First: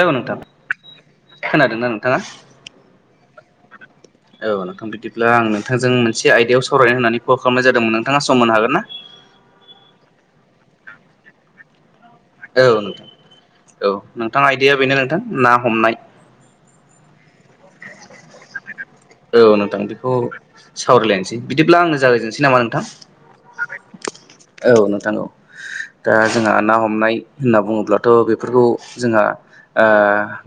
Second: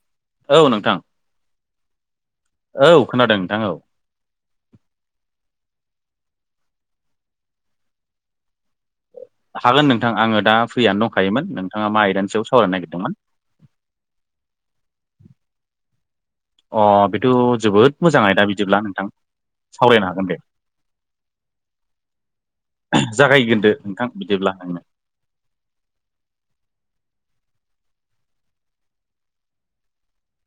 Hello नोंथां औ नोंथां खोनादोंना नोंथाङा? औ खोनादों नोंथां औ औ नोंथां बिदिब्ला आं नोंथांजों मोनसे आयदायाव सावरायनो होननानै कल खालामनाय जादोंमोन नोंथाङा सम होनो हागोन ना? हागोन नोंथां आङो दा फ्रियानो दंखायोमोन नोंथाङा मा आयदानि सायाव औ सावरायनो नोंथां नागिरदोंमोन औ नोंथां आयदाया बेनो नोंथां ना हमनाय। अ बेथ' जोबोद मोजाङै दा बिदिब्ला नोंथां। औ नोंथां सावरायनो बेखौ हागोन दे सावरायलायनोसै बिदिब्ला आंनो जागायजेननोसै नामा नोंथां? बिग्रोदो नोंथां बिदिब्ला। नोंनो औ नोंथा औ दा जोंहा ना हमनाय होनना बुङोब्लाथ' बेफोरखौ जोंहा ओ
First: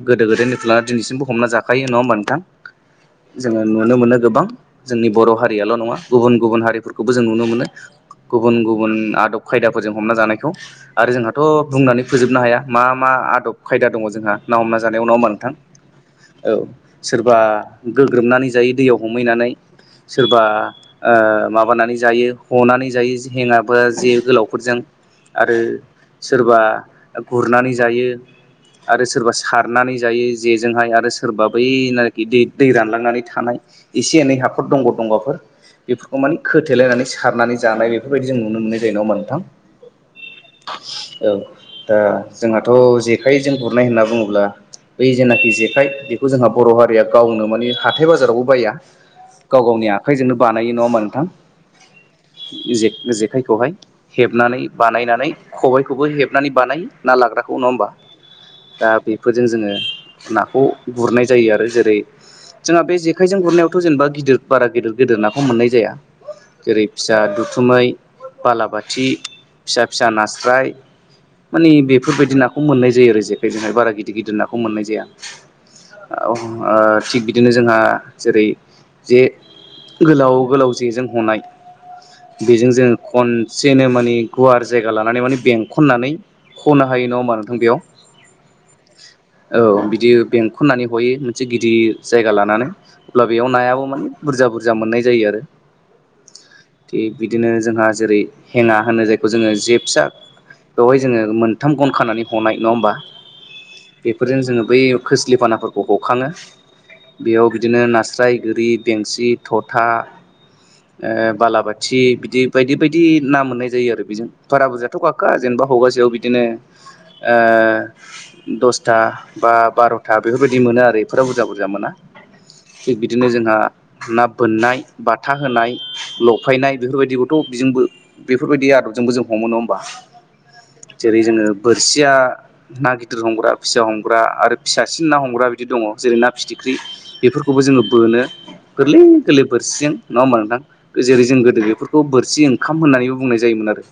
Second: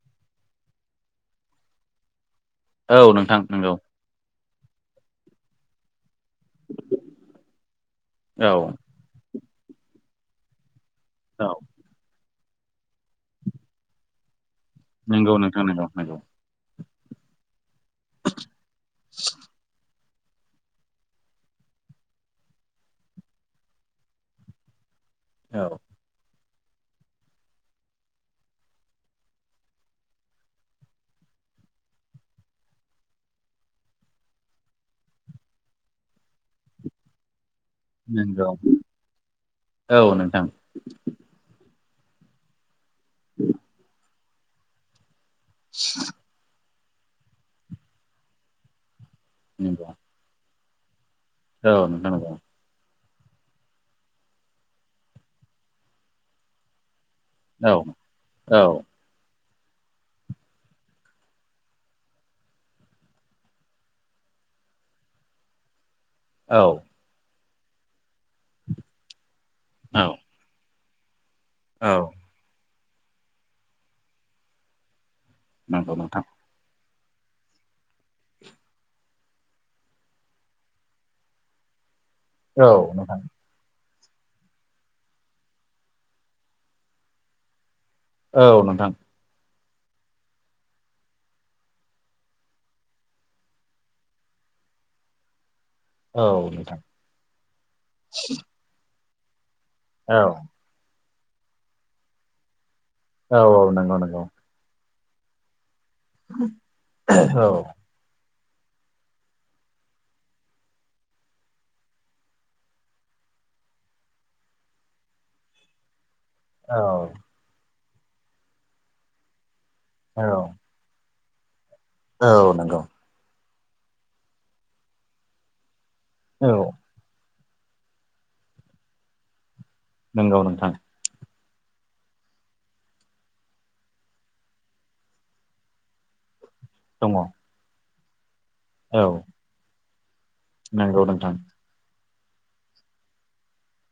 गोदो गोदायनि थुला दिनैसिमबो हमना जाखायो नङा होमबा नोंथां औ नोंथां जोङो नंगौ नुनो मोनो गोबां। जोंनि बर' हारियाल' नङा गुबुन गुबुन हारिफोरखौबो जों नुनो मोनो औ गुबुन गुबुन आदब खायदाफोरजों हमना जानायखौ आरो जोंहाथ' औ बुंनानै फोजोबनो हाया मा मा आदब खायदा दङ जोंहा ना हमना जानायावनाव मा नंगौ नोंथां नंगौ नंगौ औ सोरबा गोग्रोमनानै जायो दैयाव हमहैनानै सोरबा ओ माबानानै जायो हनानै जायो हेङाबा जे गोलावफोरजों। आरो औ सोरबा गुरनानै जायो आरो सोरबा सारनानै जायो जेजोंहाय आरो सोरबा बै ना गिदिर। दै रानलांनानै थानाय एसे एनै हाखर दंग' दंग'फोर बेफोरखौ माने खोथेलायनानै सो खारनानै जानाय बेफोरबायदि जों नंगौ नुनो मोननाय जायो ना नोंथां। औ नोंथां औ दा जोंहाथ' जेखाइजों गुरनाय होनना बुङोब्ला बै जेनाखि जेखाइ बेखौ जोंहा बर' हारिया गावनो मानि हाथाय बाजारावबो बाया गाव नंगौ गावनि आ आखाइजोंनो बानायो नङा होमा नोंथां औ नोंथां नंगौ जे-जेखाइखौहाय हेबनानै बानायनानै खबायखौबो हेबनानै बानाय ना लाग्राखौ नङा औ होमबा औ दा बेफोरजों जोङो नाखौ गुरनाय जायो आरो जेरै। जोंहा बे जेखायजों गुरनायावथ' जेनेबा गिदिर बारा गिदिर गिदिर नाखौ मोननाय जाया औ जेरै फिसा दुथुमै बालाबाथि फिसा औ फिसा नास्राय। मानि औ बेफोरबायदि नाखौ मोननाय जायो आरो जेखाय जहाय बारा गिदिर गिदिर नाखौ मोननाय जाया। नंगौ नोंथां औ ओ थिग बिदिनो जोंहा जेरै जे। गोलाव गोलाव जेजों हनाय औ बेजों जों नोंथां खन जेनो मानानि गुवार जायगा लानानै माने बेंखननानै खनो हायो नङा होमा नोंथां बेयाव औ नोंथां औ बिदि बेंखननानै हयै मोनसे गिदिर जायगा लानानै अब्ला बेयाव नायाबो माने बुरजा बुरजा मोननाय जायो आरो औ नोंथां थि बिदिनो जोंहा जेरै हेना होनो जायखौ जोङो जे फसा औ बेवहाय जोङो मोनथाम गन खानानै हनाय नङा होमबा? औ औ नंगौ नंगौ बेफोरजों जोङो बै खोस्लिफानाफोरखौ हखाङो। औ बेयाव बिदिनो नास्राय गोरि बेंसि थथा ओ बालाबाथि बिदि बायदि बायदि ना मोननाय जायो आरो बेजों बारा बुरजायाथ' गाखो जेनेबा हगासेयाव बिदि बिदिनो औ ओ दसथा बा बार'था बेफोरबायदि औ मोनो आरो फोर बुरजा बुरजा मोना औ नंगौ थिग बिदिनो जोंहा ना बोननाय बाथा होनाय औ लफायनाय बेफोरबायदिखौथ' बिजोंबो बेफोरबायदि आदबजोंबो जों हमो नङ होमबा। नोंगौ नोंथां जेरै जोङो बोरसिया ना गिदिर हमग्रा फिसा हमग्रा आरो फिसासिन ना हमग्रा बिदि दङ जेरै ना फिथिख्रि दङ बेफोरखौबो जोङो बोनो गोरलै औ गोरलै बोरसिजों नङा होमबा नोंथां। नंगौ जेरै नोंथां जों गोदो बेफोरखौ बोरसि ओंखाम होननानैबो बुंनाय जायोमोन आरो।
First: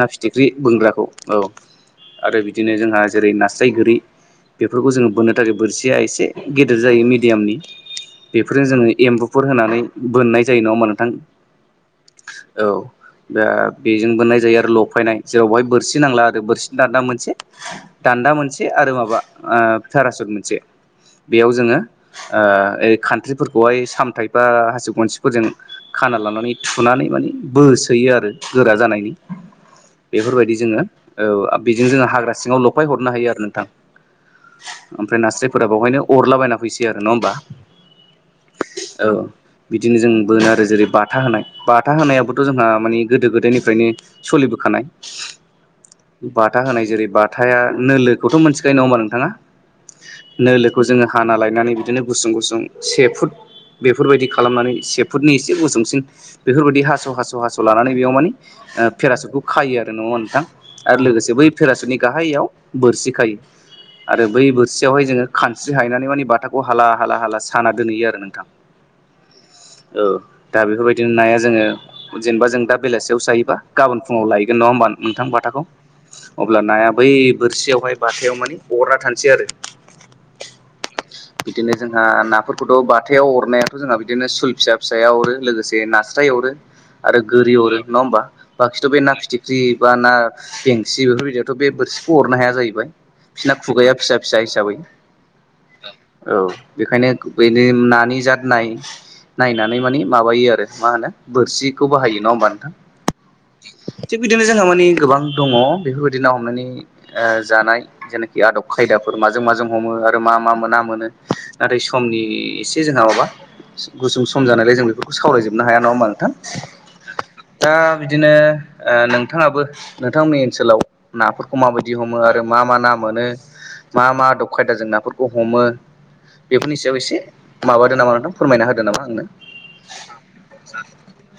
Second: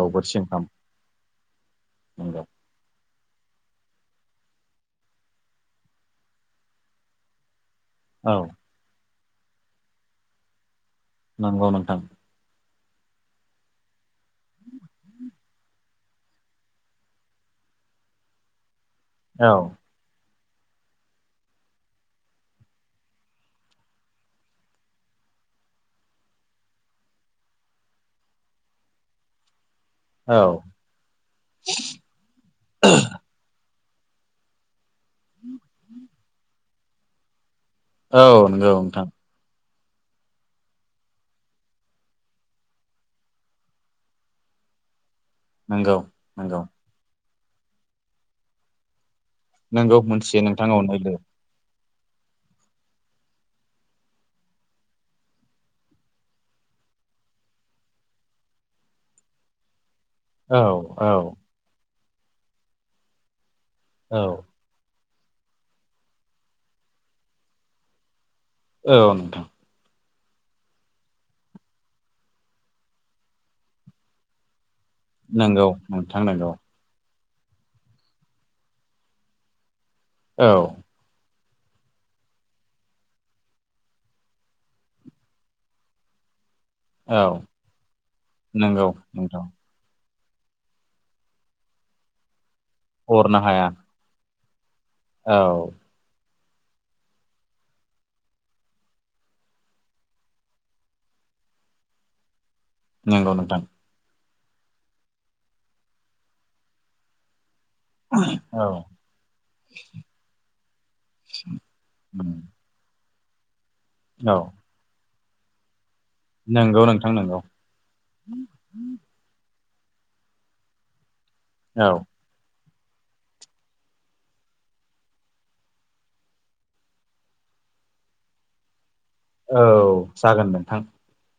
ना बोरसि फिथिख्रि ओंखाम बोनग्राखौ औ आरो बि नंगौ बिदिनो जोंहा जेरै नास्राय गोरि बेफोरखौ जोङो बोननो थाखाय बोरसिया एसे गेदेर जायो मिडियामनि औ बेफोरजों जोङो एम्बुफोर होनानै बोननाय जायो नङाहोमबा नोंथां नंगौ नोंथां औ दा बेजों बोननाय जायो आरो लफायनाय जेराव बेहाय बोरसि नांला आरो बोरसि ना मोनसे दान्दा मोनसे आरो माबा औ पेरासन मोनसे। बेयाव जोङो ओै खान्थ्रिफोरखौहाय सामथायाइ बा हासिब गनसिफोरजों खाना लानानै थुनानै माने बोसोयो आरो गोरा जानायनि। औ बेफोरबायदि जोङो ओव बेजों जोङो हाग्रा सिङाव लफाय हरनो हायो आरो नोंथां। ओमफ्राय नास्रायफोरा बेावहायनो अरलाबायायना फैसै आरो नङा होमबा? औ नंगौ नोंथां औ बिदिनो जों बोनो आरो जेरै बाथा होनाय बाथा होनायाबोथ' जोंहा मानिे गोदो गोदायनिफ्रायनो सोलिबोखानाय। नंगौ नंगौ बाथा होनाय जेरै बाथा नोलो' मोनथिखायो नङा होनोमा नोंथाङा नोंगौ मोनथियो नोंथां नोलोखौ जोङो अनैलो हाना लायनानै बिदिनो गुसुं -गुसुं से फुट बेफोरबायदि खालामनानै से फुटनि एसे गुसुंसिन बेफोरबायदि हास'- हास' -हास' लानानै बेयाव मानिे पेरासुटखौ खायो आरो नङा होन नोंथां औ आरो औ लोगोसे बै फेरासुनि गाहायाव बोरसि खायो। औ आरो बै बोसियावहाय जोङो खानस्रि हायनानै माने बाथाखौ हाला -हाला- हाला साना दोनहैयो आरो नोंथां। औ नोंथां औ दा बेफोरबायदिनो नाया जोङो जेनेबा जों दा बेलासियाव जायोबा गाबोन फुङाव लायगोन नङा होनोमबा नोंथां बाथाखौ नंगौ नोंथां नंगौ अब्ला नाया बै बोरसियावहाय बथायाव माने अरना थानोसै आरो। औ बिदिनो जोंहा नाफोरखौथ' बाथायाव अरनायाथ' जोंहा बिदिनो सुल फिसा फिसाया अरो लोगोसे ना हास्राय अरो आरो औ गोरि अरो नङा होमबा बाखिथ' नंगौ बे ना नोंथां फिथिख्रि बा ना बेेंसि बेफोरबायदियावथ' बे बोरसिखौ अरनो हाया जाहैबाय हरनो बिसिना हाया खुगाया फिसा -फिसा हिसाबै औ औ बेखायनो बेनि नानि जाद नाय नायनानै माने माबायो आरो मा होनो बोरसिखौ बाहायो नङा होमबा नोंथां। नोंगौ नोंथां थिग बिदिनो जोंहा माने गोबां दङ बेफोरबायदि ना हमनानै जानाय जेनाखि आदब औ खायदाफोर माजों माजों हमो आरो आरो मा मा मोना- मोनो नाथाय समनि उम एसे जोंहा माबा गुसुं औ सम जानायलाय जों बेखौ बे खौ सावरायजोबनो हाया नङा होमा नोंथां नंगौ नोंथां नंगौ दा बिदिनो नोंथाङाबो नोंथांमोननि ओनसोलाव नाफोरखौ औ माबायदि हमो आरो मा मा ना मोनो मा मा आदब खायदा जों ना नफोरखौ हमो बेफोरनि सायाव एसे माबादो नामा नोंथां फोरमायना होदो नामा नोंथां। औ जागोन नोंथां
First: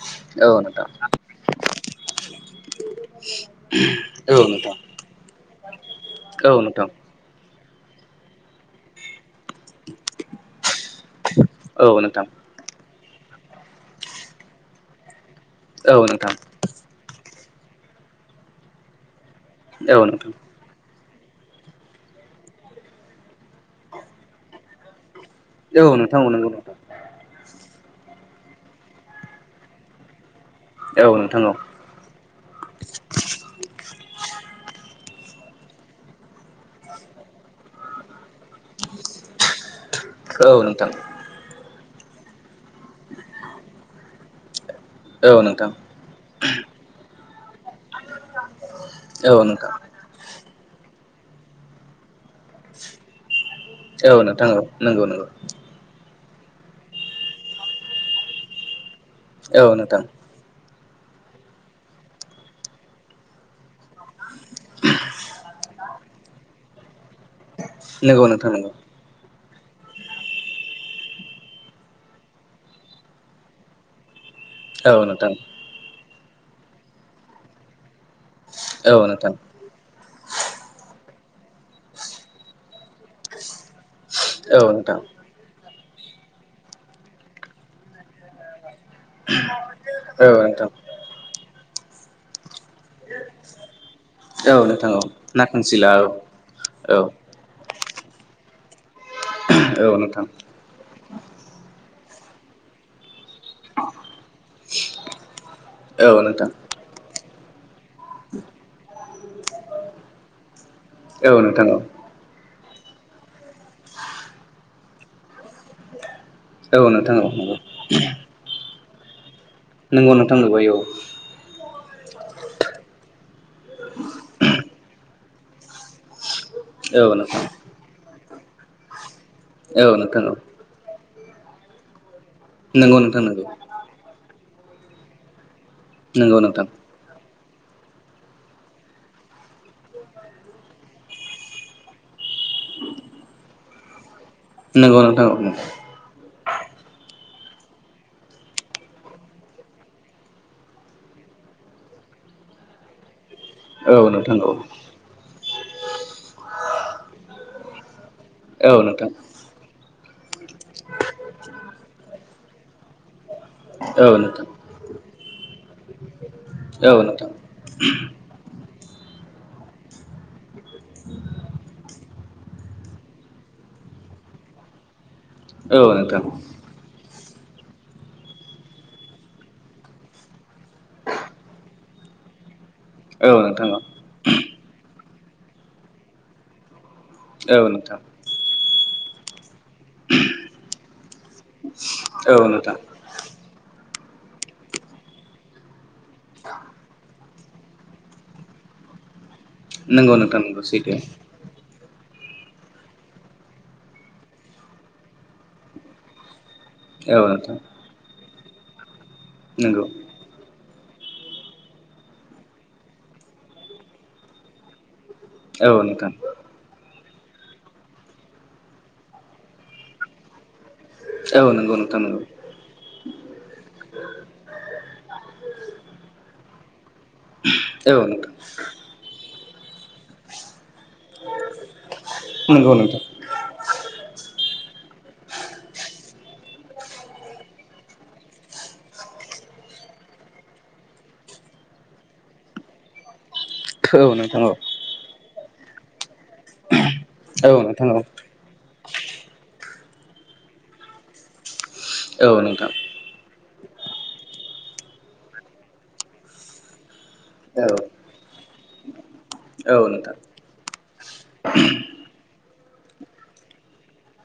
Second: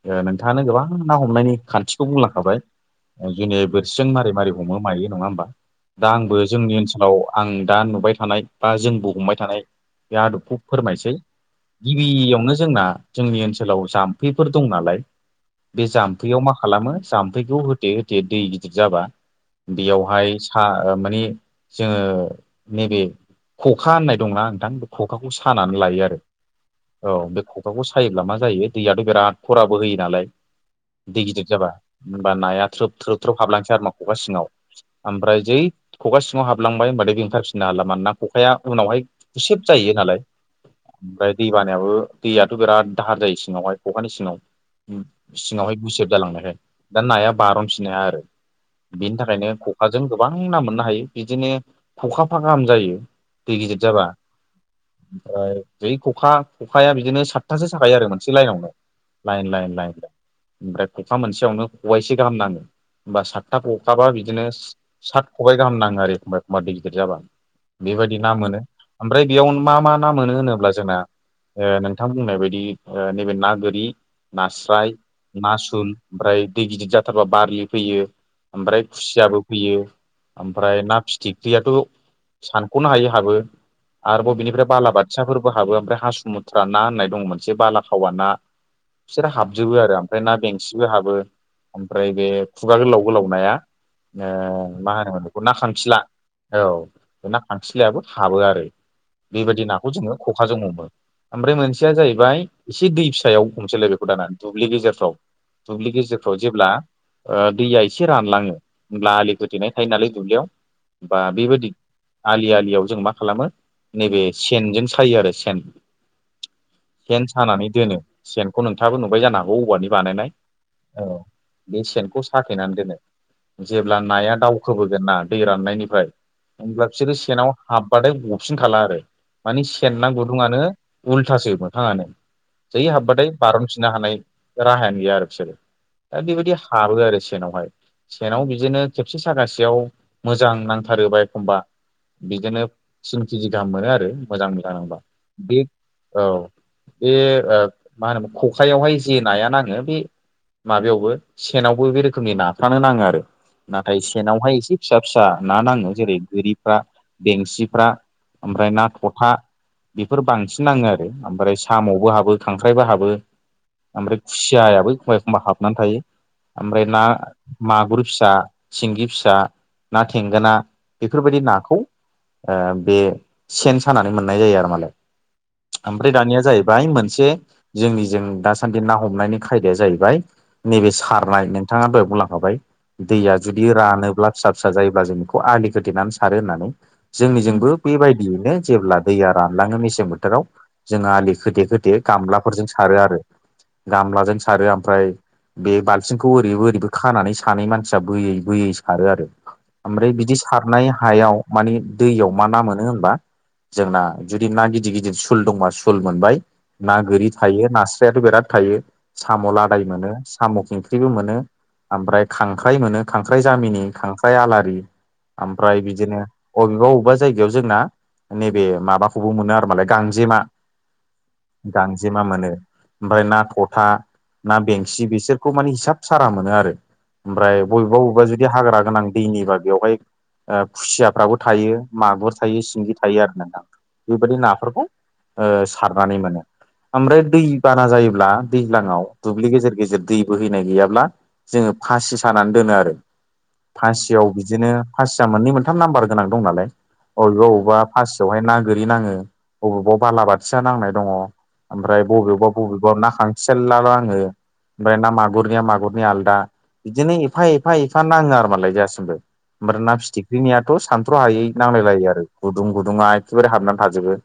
ओ औ नोंथाङानो नोंथां गोबां ना हमनायनि खान्थिखौ बुंलांखाबाय। जुनि बोरसिजों मारै औ -मारै नोंथां हमो मायो नङा होमबा दा आंबो औ जोंनि नोंथां ओनसोलाव आं दा नुबाय थानाय बा जोंबो हमबाय थानाय बे आदबखौ फोरमायसै औ नोंथां गिबियावनो जोंना जोंनि ओनसोलाव जाम्फैफोर दं नालाय बे औ नोंथां जाम्फैयाव मा खालामो जाम्फैखौ होथे- होथे दै गिदिर जाबा औ नोंथां बेयावहाय खा ओ माने जोङो नैबे खखा होननाय दंना नोंथां? खखाखौ सानानै औ लायो आरो नोंथां औ नंगौ नंगौ। औ बे खखाखौ सायोब्ला मा जायो दैयाथ' बिराद खराबो होयो नालाय औ दै नोंथां गिदिर औ जाबा होमबा नाया थ्रोब थ्रोब थ्रोब हाबलांसै आरो मा ख'खा सिङाव ओमफ्राय जै खखा सिङाव हाबलांबाय होनबाथाय बेंखारफिननो हाला मानोना खखाया उनावहाय गुसेब जायो नालाय औ नोंथां ओमफ्राय दै बानायाबो दैयाथ' बिराद दाहार जायो सिङावहाय खखानि सिङाव औ नोंथां सिङावहाय गुसेब जालांनायहाय दा नाया बारनफिनो आरो बिनि औ थाखायनो नोंथां अखा जों गोबां ना मोननो हायो बिदिनो खखाफा गाहाम जायो। दै गिदिर जाबा औ नोंथां औ नंगौ नंगौ [unintelligible] जै खखा खखाया बिदिनो सातथासो साखायायो आरो मोनसे लाइनावनो लाइन औ लाइन लाइन नोंथां लाइन ओमफ्राय खखा मोनसेयावनो खबाइसे गाहाम नांहो, होमबा सातथा खखाबा बिदिनो सात खबायाइ गाहाम नाङो आरो एखमबा एखमबा दै गिदिर जाबा बेबायदि नंगौ ना नोंथां मोनो नंगौ ओमफ्राय बेयाव मा मा ना मोनो होनोब्ला जोंना ओ नों नोंथां बुंनाय बायदि ओ नैबे ना गोरि नास्राय औ नोंथां ना सुल ओमफ्राय दै गिदिर जाथारबा बारलि फैयो ओमफ्राय औ नोंथां खुसियाबो फैयो। ओमफ्राय ना फिथिख्रियाथ' सानख'नो हायो हाबो। आरोबाव औ बिनिफ्राय नोंथां बालाबाथियाफोरबो हाबो ओमफ्राय हासुुमुथ्रा ना होननाय दं। मोनसे बालाखावा ना बिसोरो हाबजोबो आरो ओमफ्राय ना औ नोंथां बेंसिबो हाबो ओमफ्राय बे, खुगा गोलाव गोलाव नाया ओ औ नोंथां मा औ होनोमोन बेखौ ना खांसिला खांखिला औ औ ना खांखिलायाबो हाबो आरो बेबायदि औ नाखौ जोङो नोंथां खखाजों हमो, ओमफ्राय मोनसेया जाहैबाय एसे दै फिसायाव, नुसै लोगोफोर दाना दुब्लि गेजेरफ्राव दुब्लि औ गेजेरफ्राव नोंथां जेब्ला ओ दैया एसे रानलाङो होमब्ला आलि खोथेनाय थायो नालाय दुब्लियाव बा औ नोंथां बेबायदि औ आलि आलियाव जों मा खालामो नैबे सेनजों सायो आरो सेन औ नोंथां सेन औ सानानै दोनो सेनखौ नोंथाङाबो नुबाय जानो हागौ औवानि नंगौ नंगौ बानायनाय नोंथां नंगौ आयौ औ, बे सेनखौ साखेनानै दोनो जेब्ला नाया दावखोबोगोन ना दै राननायनिफ्राय, ओनब्ला बिसोरो औ नोंथां सेनाव हाबबाथाय गफिन खाला आरो माने औ सेनना नोंथां औ गुदुं आनो, उल्थासो मोथाङानो जै नंगौ नोंथां हाबबाथाय नंगौ बारन फिननो हानाय राहायानो गैया आरो बिसोरो दा नंगौ बेबायदि नोंथां हाबो आरो सेनावहाय, सेनाव बिदिनो खेबसे सागासेयाव मोजां नांथारोबा एखमबा, बिदिनो तिन केजि गाहाम मोनो आरो मोजां नंगौ जानांबा नोंथां औ बे औ बे मा होनोम खखायावहाय जे नाया नाङो बे माबायावबो सेनावबो बे रोखोमनि नाफ्रानो नाङो आरो औ नाथाय नोंथां सेनावहाय एसे औ फिसा फिसा ना नाङो जेरै गोरिफ्रा बेंसिफ्रा ओनफ्राय औ ना नोंथां थथा बेफोर बांसिन नाङो आरो ओमफ्राय साम'बो हाबो खांख्राइबो हाबो, औ ओमफ्राय नोंथां खुसियाबो एखमबा एखमबा हाबनानै थायो। ओमफ्राय औ ना नोंथां मागुर फिसा सिंगि फिसा ना थेंगोना, बेफोरबायदि नाखौ ओ बे सेन सानानै मोननाय जायो। आरो मालाय, औ ओमफ्राय नोंथां दानिया जाहैबाय मोनसे जोंनि जों दासान्दि ना हमनायनि खायदाया जाहैबाय। नैबे सारनाय नोंथाङा दहाय बुंलांखाबाय दैया औ जुदि नोंथां रानोब्ला फिसा फि फिसा जायोब्ला जों बेखौ आलि खोथेनानै सारो होननानै औ जोंनिजोंबो नोंथां बेबायदि, बेनो जेब्ला दैया रानलाङो मिसि फोथाराव जोंङो आलि खोथे खोथे औ गामलाफोरजों नोंथां सारो आरो गामलाजों सारो ओमफ्राय बे बालथिंखौ ओरैबो ओरैबो खानानैसो सानै मानसिया बोयै बोयै सारो आरो ओमफ्राय नंगौ बिदि नोंथां नंगौ सारनाय सैथो हायाव मानि दैयाव मा ना मोनो होनबा जोंना जुदि ना गिदिर गिदिर सुल दंबा सुल मोनबाय ना औ गोरि नोंथां थायो नास्रायाथ' बिराद थायो। साम' लादाय नंगौ मोनो, साम' ओंख्रिबो मोनो ओमफ्राय खांख्राइ मोनो खांख्राइ जामिनि खांख्राइ आलारि ओमफ्राय औ नोंथां बिदिनो अबेबा अबेबा जायगायाव जोंना नैबे माबाखौबो मोनो आरो मालाय, गांजेमा औ नंगौ नोंथां नंगौ गांजेमा मोनो, ओमफ्राय ना थ'था ना बेंसि बिसोरखौ माने हिसाब सारा मोनो आरो ओमफ्राय औ बबेबा बबेबा नोंथां जुदि हाग्रा गोनां दैनिबा बेवहाय, ओ खुसियाफ्राबो थायो मागुर थायो नंगौ सिंगि नोंथां थायो आरो ना नोंथां बेबायदि नाफोर ओ सारनानै मोनो, ओमफ्राय दै बारा जायोब्ला दैज्लांआव दुब्लि गेजेर गेजेर दै बोहैनाय गैयाब्ला जोंङो फासि सानानै दोनो आरो औ फासियाव नोंथां औ बिदिनो फासिया मोननै मोनथाम नाम्बार गोनां दं नालाय अबेबा औ अबेबा नोंथां फासि बेवहाय ना गोरि नाङो अबावबा बालाबाथिया नांनाय दङ। ओमफ्राय औ बबेबा नोंथां बबेबा ना खां सेला नाङो ओमफाय ना मागुरनिया मागुरनि आलदा बिदिनो एफा एफा औ एफा फा नाङो आरो मालाय दासिमबो ओमफ्राय औ ना नोंथां फिथिख्रिनियाथ' सानथ्र' हायै नांलायलायो आरो। गुदुं गुदुङा एखेबारे हाबनानै थाजोबो।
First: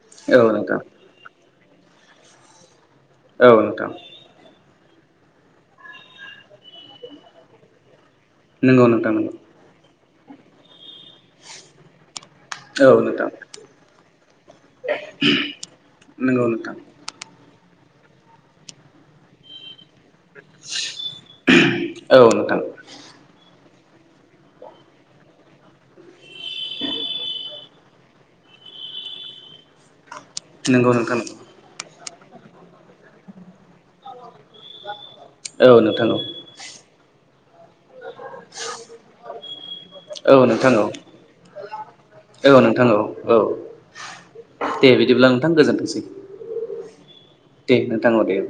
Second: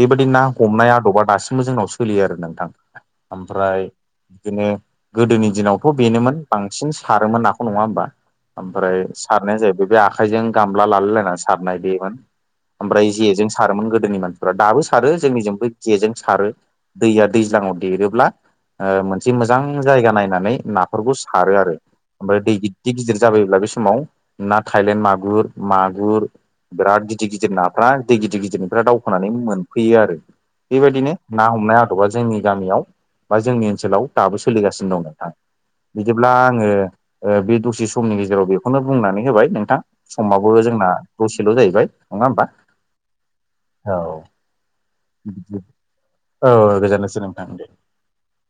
बेबायदि ना औ नोंथां हमनाय आदबा दासिमबो जोंनाव सोलियो आरो नोंथां औ ओमफ्राय नोंथां बिदिनो गोदोनि दिनावथ' बेनोमोन बांसिन सारोमोन नाखौ नङा होमबा? नंगौ ओमफ्राय नोंथां नंगौ सारनाया जाहैबाय बे आखाइजों गामला लालायलायनानै सारनाय बेमोन औ ओमफ्राय नोंथां जेजों सारोमोन गोदोनि मानसिफोरा दाबो सारो जोंनिजों बै जेजों नंगौ सारो। नोंथां दैया दैज्लांआव देरोब्ला ओ मोनसे मोजां जायगा नाय नानै नाफोरखौ सारो आरो औ दै नोंथां गि दिर गिदिर जाबायोब्ला बे समाव ना थायलेण्ड मागुर, मागुर बिराद गिदिर गिदिर नाफ्रा दै गिदिर गिदिनिफ्रा दाउ खोनानै मोनफैयो आरो नंगौ बेबायदिनो नोंथां ना ना हमनाय आदबा जोंनि गामियाव बा जोंनि ओनसोलाव दाबो सोलिगासिनो दं नोंथां औ नोंथां बिदिब्ला ओ ओ बे दसे समनि गेजेराव बेखौनो बुंनानै होबाय नोंथां औ समाबो नोंथां औ जोंना दसेल' जाहैबाय नंङा ओमबा? औ नोंथां औ औ दे बिदिब्ला नोंथां बिदि गोजोन्थोंसै औ गोजोननोसै नोंथां दे नोंथां औ दे।